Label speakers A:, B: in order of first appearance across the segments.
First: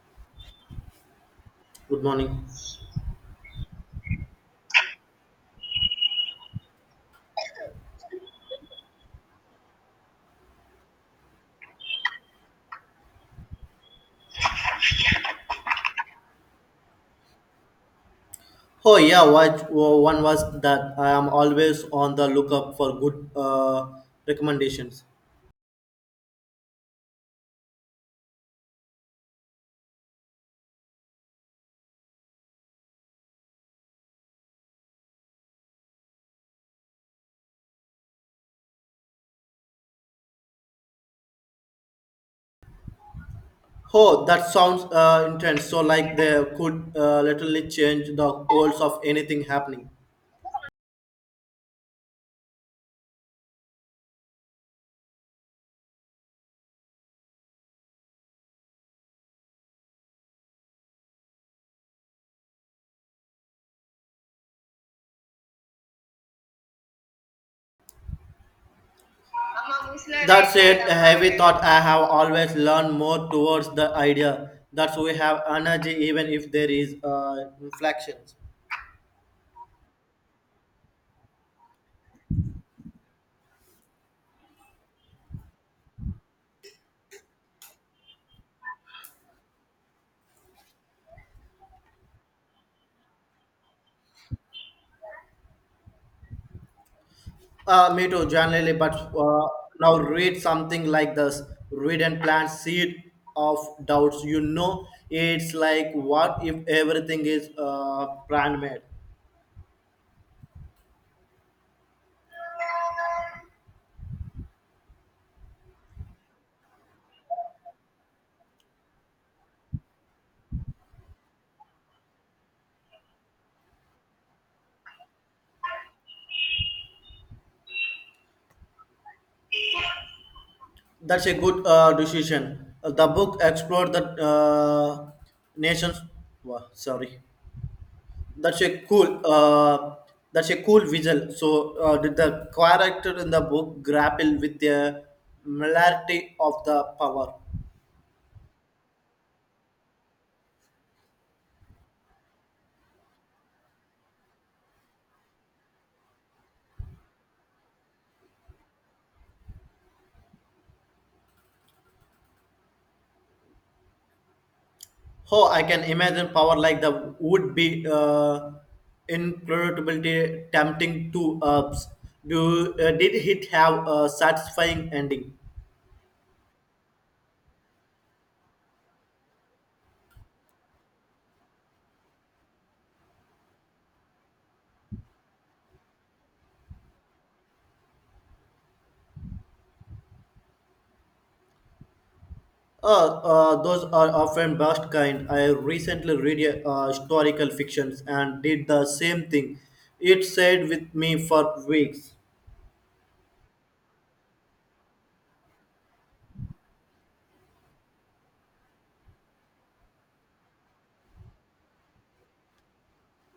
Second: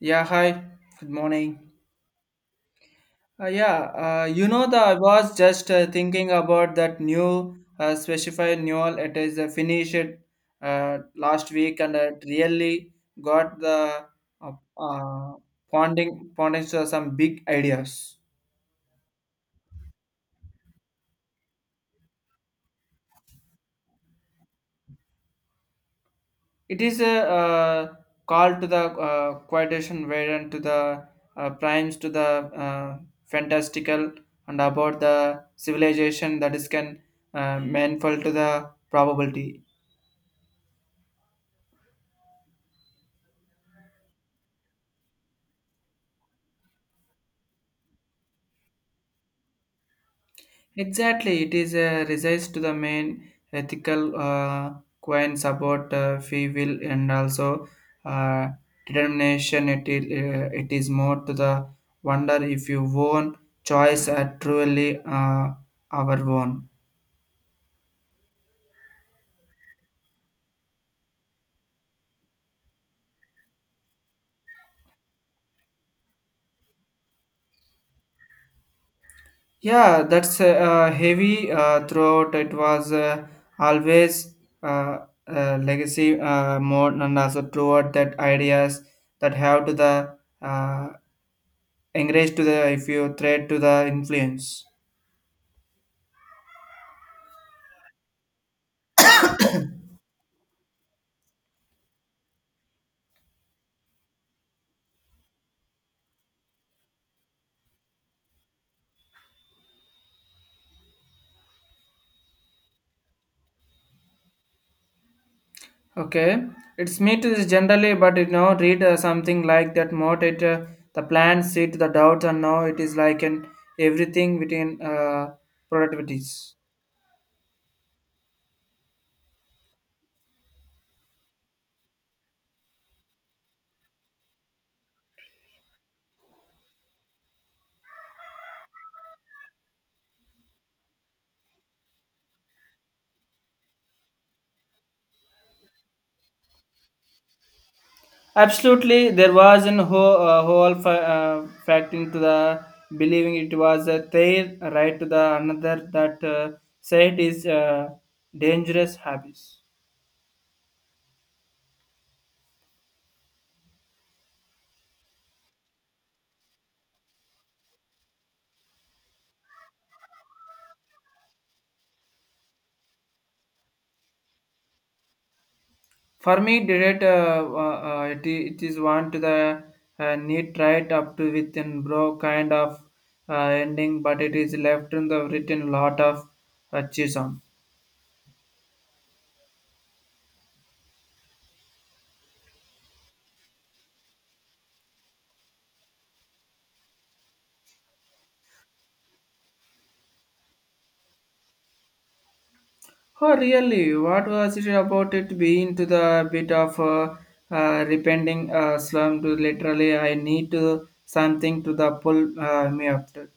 A: Yeah, hi. Good morning.
B: Good morning.
A: Yeah, you know the I was just thinking about that new specified renewal. It is finished last week, and it really got the uh, uh, ponding to some big ideas.
B: Oh yeah, what oh, one was that I am always on the lookup for good recommendations.
A: It is a uh, call to the quotation variant to the primes to the uh, fantastical and about the civilization that is can manful to the probability.
B: Oh, that sounds intense. So like they could literally change the course of anything happening.
A: Exactly, it is a resides to the main ethical coins about free will and also uh, determination. It is more to the wonder if you own choice are truly our own.
B: That's it. A heavy thought I have always learned more towards the idea that we have energy even if there is inflections.
A: Yeah, that's heavy throughout. It was always uh, legacy more and also throughout that ideas that have to the uh, encourage to the if you thread to the influence.
B: Me too, generally, but now read something like this. Read and plant seed of doubts. You know, it's like what if everything is brand made?
A: Okay, it's me to this generally, but read something like that motivate the plans, see to the doubts, and now it is like an everything within productivities.
B: That's a good decision. The book explored the nations. Wow, sorry, that's a cool. That's a cool visual. So, did the character in the book grapple with the molarity of the power?
A: Absolutely, there was an whole, fact into the believing it was a their right to the another that said is dangerous habits.
B: Oh, I can imagine power like that would be incredibly tempting to do. Did it have a satisfying ending?
A: For me, did it, it, I- it is one to the neat right up to within bro kind of uh, ending, but it is left in the written lot of chisholm.
B: Those are often best kind. I recently read a, historical fictions and did the same thing. It stayed with me for weeks.
A: Oh, really? What was it about it being to the bit of a repenting slum to literally I need to something to the pull me up to it.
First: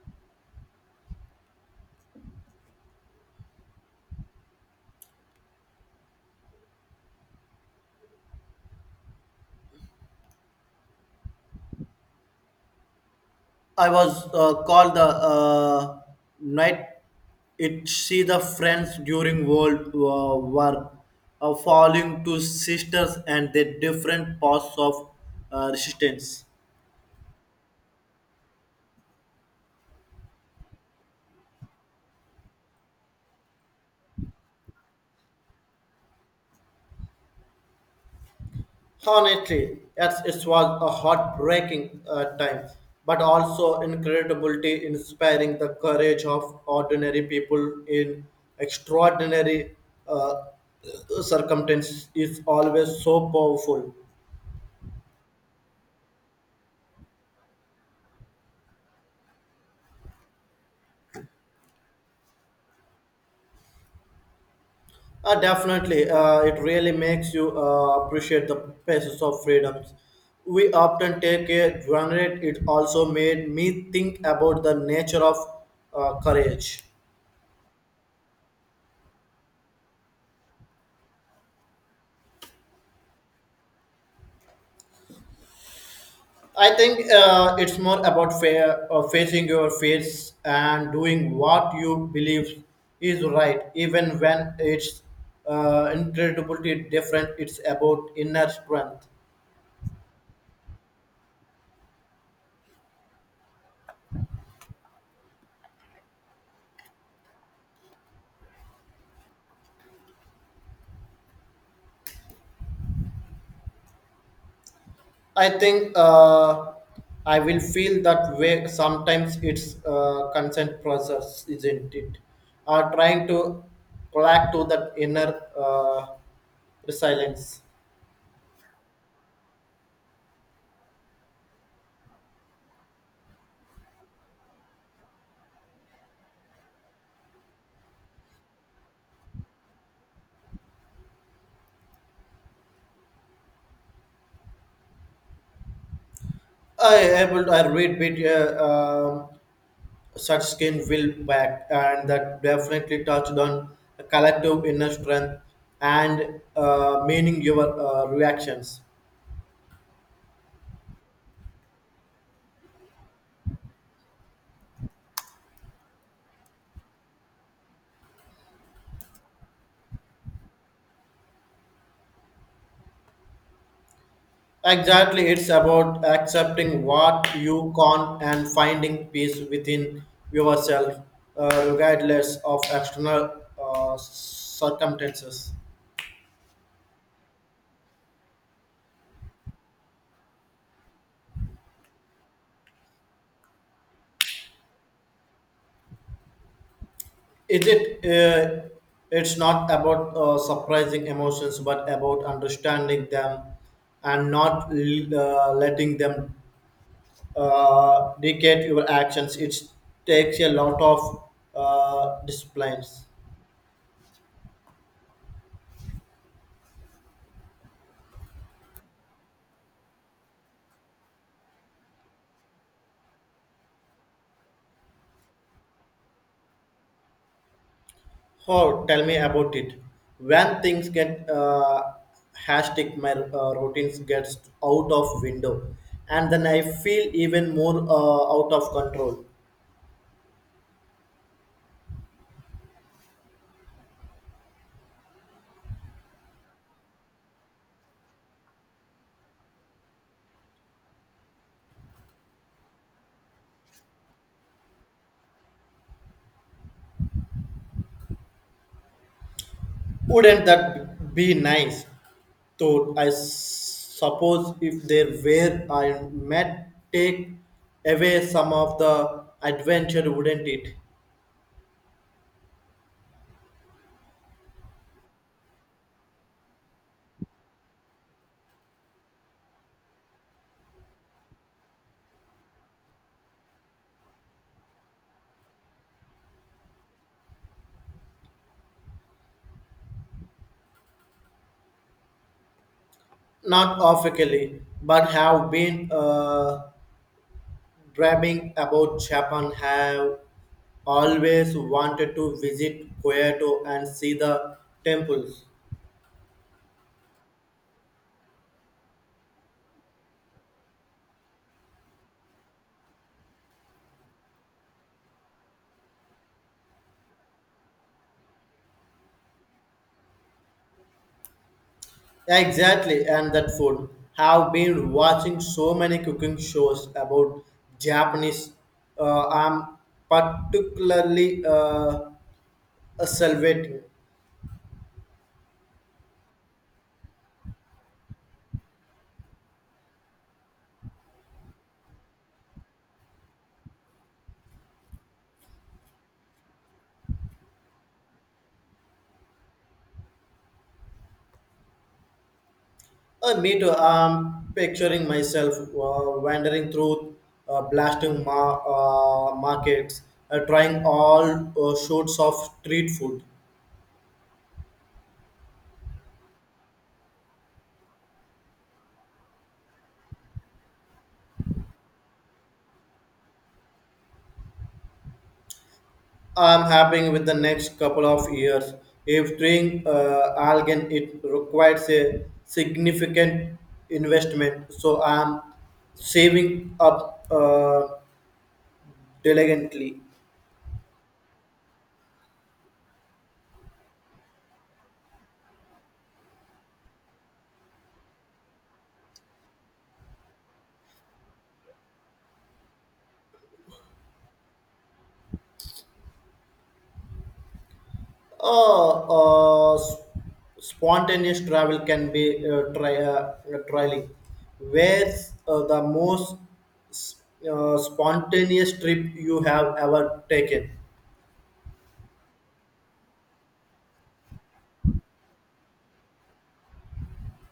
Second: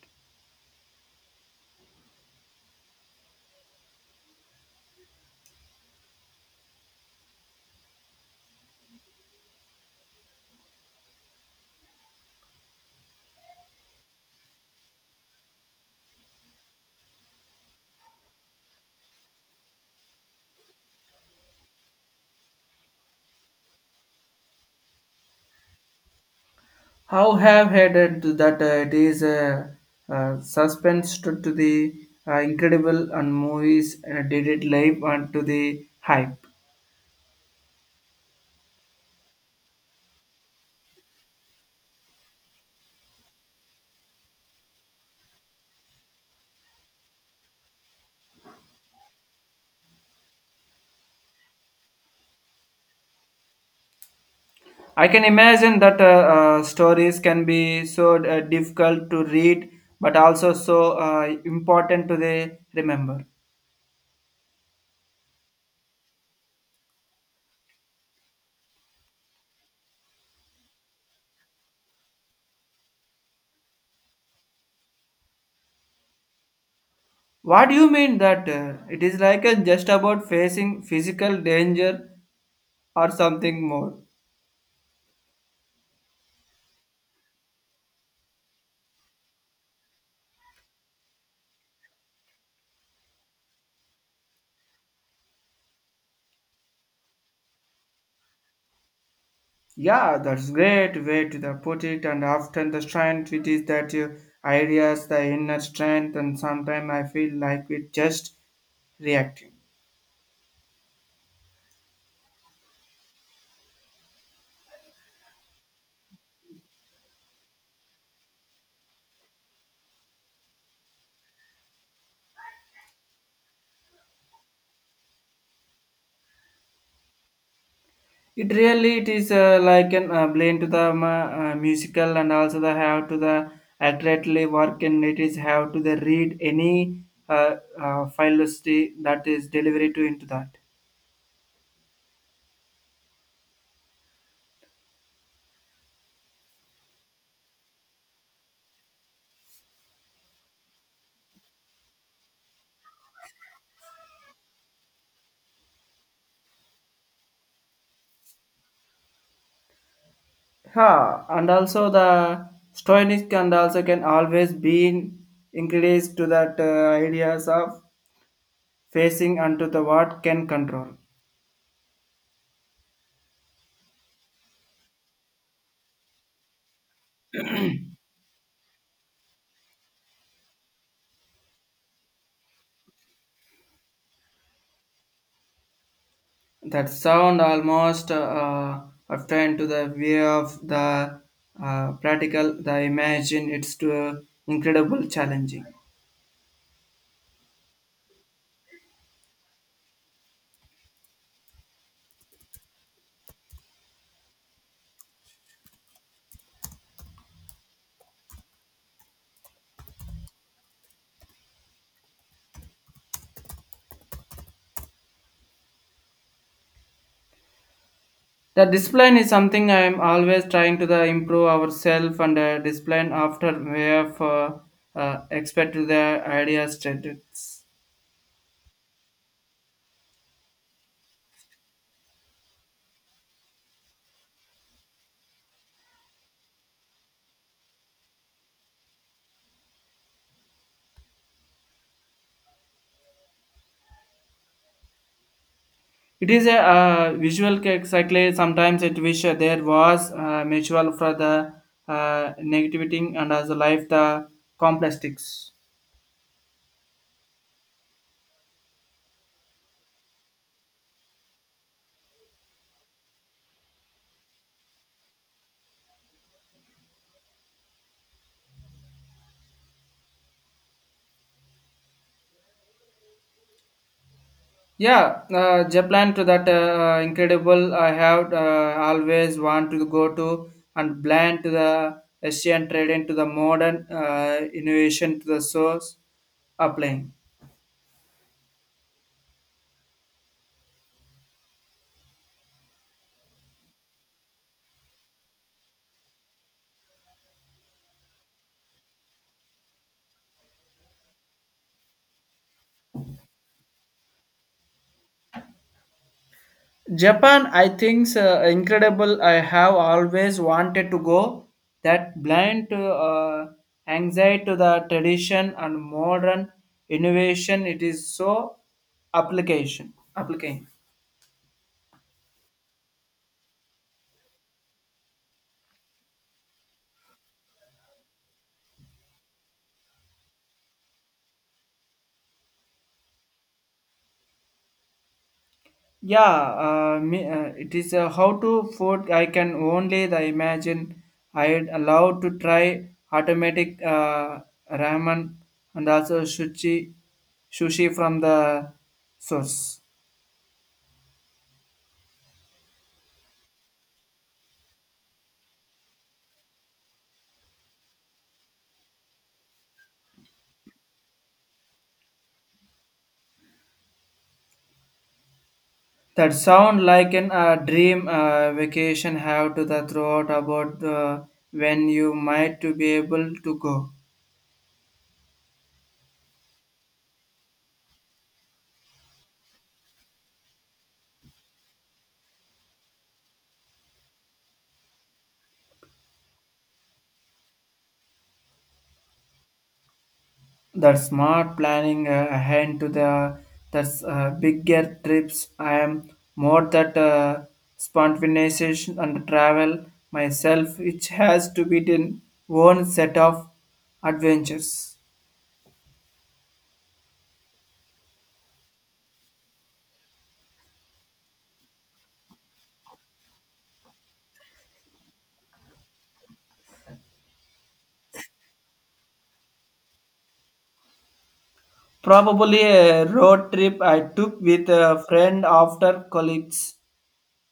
B: I was called the night it see the friends during World War falling to sisters and the different paths of resistance.
A: How have headed to that it is a suspense to the incredible and movies did it live and to the hype.
B: Honestly, yes, it was a heartbreaking time, but also incredibly inspiring the courage of ordinary people in extraordinary uh, circumstances is always so powerful.
A: I can imagine that stories can be so difficult to read but also so important to the remember.
B: Definitely, it really makes you appreciate the pieces of freedoms. We often take a granted. It also made me think about the nature of courage.
A: What do you mean that it is like a just about facing physical danger or something more?
B: I think it's more about facing your fears and doing what you believe is right, even when it's incredibly different. It's about inner strength.
A: Yeah, that's great way to the put it. And often the strength it is that you ideas, the inner strength, and sometimes I feel like it just reacting.
B: I think I will feel that way. Sometimes it's consent process, isn't it? Trying to collect to that inner resilience.
A: It really it is like an blend to the musical and also the how to the accurately work and it is how to the read any philosophy that is delivery to into that.
B: I able I read bit such skin will back and that definitely touched on a collective inner strength and meaning your reactions.
A: Yeah, and also the stoic and also can always be increased to that ideas of facing unto the what can control.
B: Exactly, it's about accepting what you can't and finding peace within yourself, regardless of external circumstances.
A: That sound almost obtained to the way of the practical, the imagine it's to incredible challenging.
B: Is it? It's not about surprising emotions, but about understanding them and not letting them dictate your actions. It takes a lot of disciplines.
A: The discipline is something I am always trying to the improve ourselves and discipline after we have expect to the ideas strategies.
B: Oh, tell me about it. When things get hectic, my routines gets out of window, and then I feel even more out of control.
A: It is a visual cycle. Sometimes it wish there was mutual for the negativity and as a life the complexities.
B: Wouldn't that be nice? So I suppose if there were, I might take away some of the adventure, wouldn't it?
A: Yeah, Japan to that incredible. I have always want to go to and blend to the Asian trade into the modern innovation to the source applying.
B: Not officially, but have been. Dreaming about Japan have always wanted to visit Kyoto and see the temples.
A: Japan, I think, incredible. I have always wanted to go. That blind to, anxiety to the tradition and modern innovation. It is so application. Application.
B: Exactly, and that food. Have been watching so many cooking shows about Japanese. I'm particularly a salvating.
A: Yeah, it is how to food. I can only the imagine. I'd allowed to try automatic ramen and also sushi, sushi from the source.
B: Me too. I'm picturing myself wandering through blasting markets, trying all sorts of street food.
A: That sound like an dream vacation have to the throughout about when you might to be able to go.
B: I'm hoping with the next couple of years. If doing algae, it requires a significant investment, so I'm saving up diligently.
A: That smart planning ahead to the that's bigger trips. I am more that spontaneous and travel myself, which has to be in one set of adventures.
B: Uh, uh, s- spontaneous travel can be trialing. Where's the most s- spontaneous trip you have ever taken?
A: Probably a road trip I took with a friend after colleagues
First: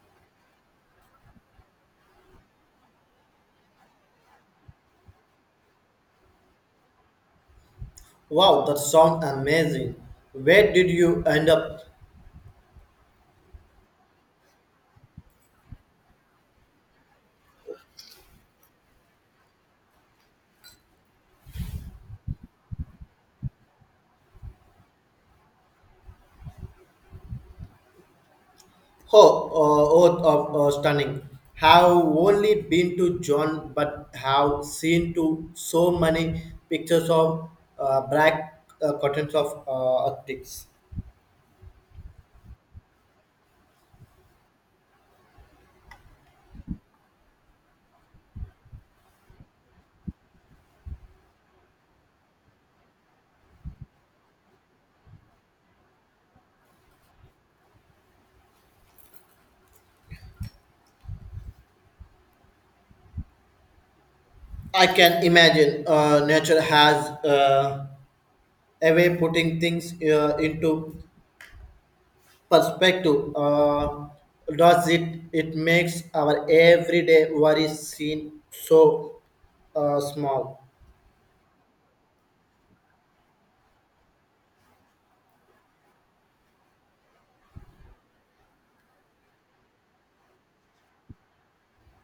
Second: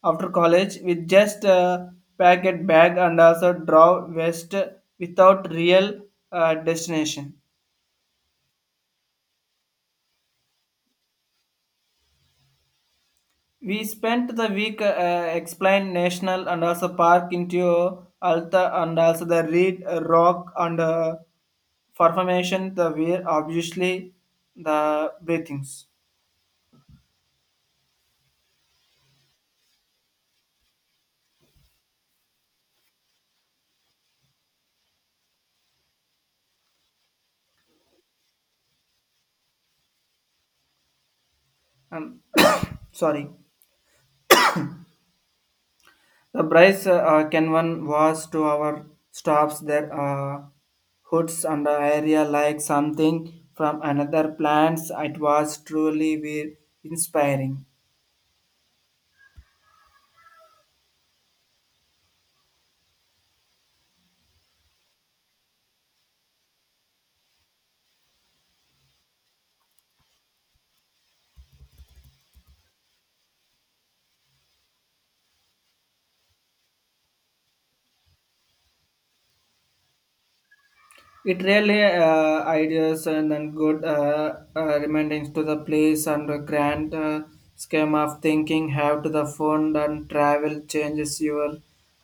A: after college with just a packet bag and also draw west without real destination.
B: Wow, that sounds amazing. Where did you end up?
A: We spent the week exploring national and also park into Alta and also the Reed Rock and formation the we obviously the breathings.
B: Oh, oh, oath of stunning. Have only been to John, but have seen to so many pictures of black curtains of Arctics.
A: I'm sorry. The Bryce Canyon was to our stops their hoods and the area like something from another plants. It was truly be inspiring.
B: I can imagine nature has a way putting things into perspective. Does it? It makes our everyday worries seem so small.
A: It really ideas and then good remindings to the place and the grand scheme of thinking have to the fund and travel changes your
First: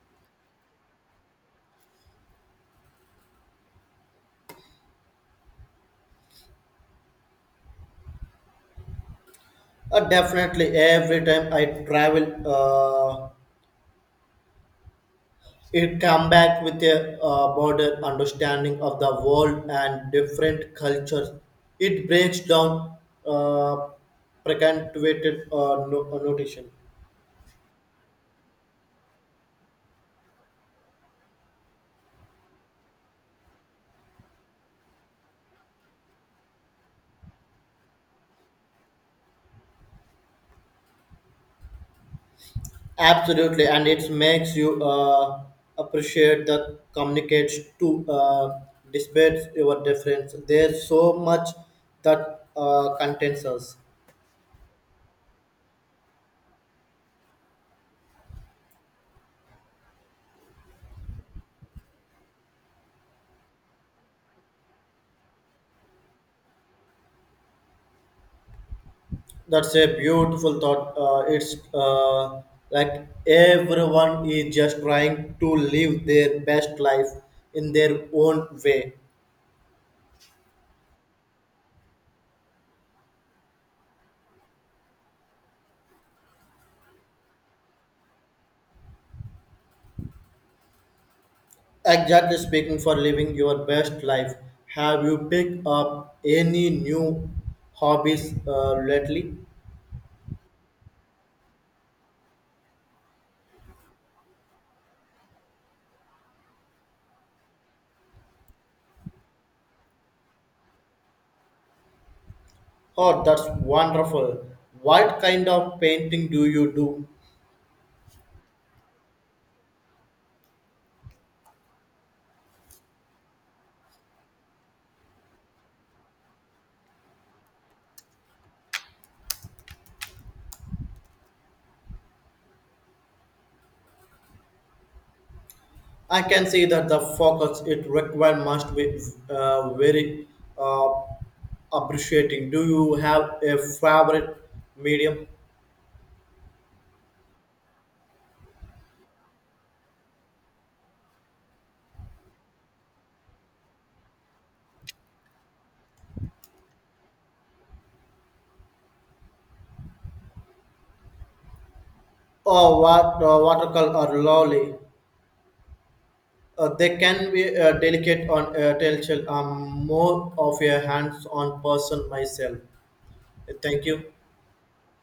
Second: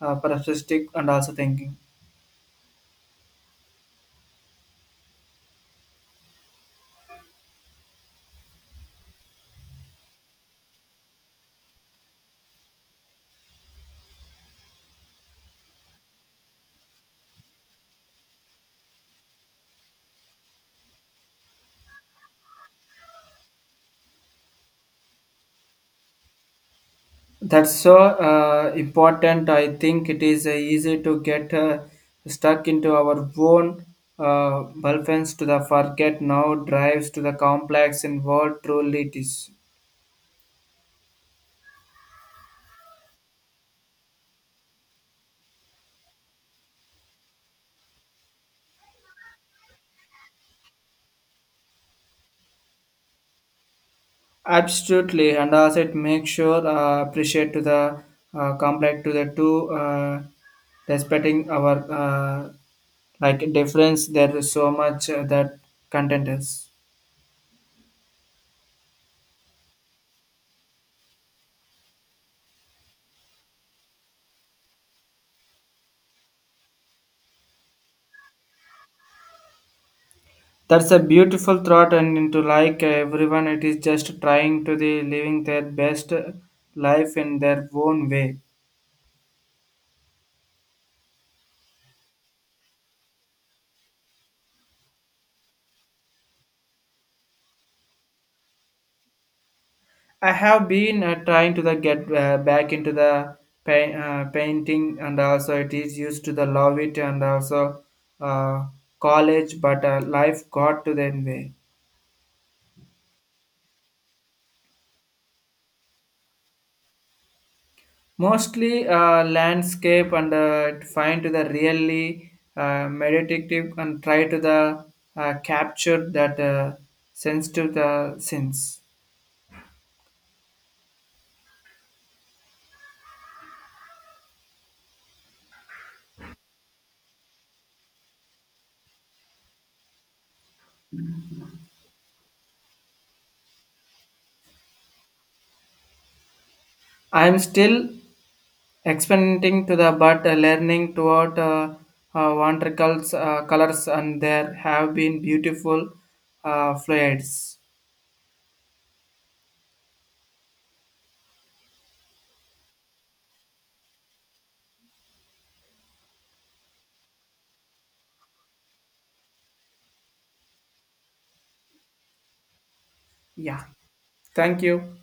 A: perspective and also thinking.
B: Definitely, every time I travel. It come back with a broader understanding of the world and different cultures. It breaks down uh, preconceived notation.
A: That's so important. I think it is easy to get stuck into our own bulbs to the forget now drives to the complex in what truly it is.
B: Absolutely, and it makes you appreciate the communicates to despite your difference. There's so much that contains us.
A: Absolutely, and also it makes sure appreciate to the complex to the two respecting our like difference. There is so much that content is.
B: That's a beautiful thought. It's like everyone is just trying to live their best life in their own way.
A: That's a beautiful thought, and into like everyone, it is just trying to the living their best life in their own way.
B: Exactly speaking, for living your best life, have you picked up any new hobbies lately?
A: I have been trying to the get back into the painting, and also it is used to the love it, and also uh, college, but life got to the way.
B: Oh, that's wonderful. What kind of painting do you do?
A: Mostly landscape and find to the really meditative and try to the capture that sense to the sense.
B: I can see that the focus it require must be very uh, appreciating. Do you have a favorite medium?
A: I am still experimenting to the but learning toward wonderful colors and there have been beautiful fluids.
B: Or what watercolor or lolly? They can be delicate on telltale. I'm more of a hands-on person myself.
A: Yeah.
B: Thank you.
A: Thank you.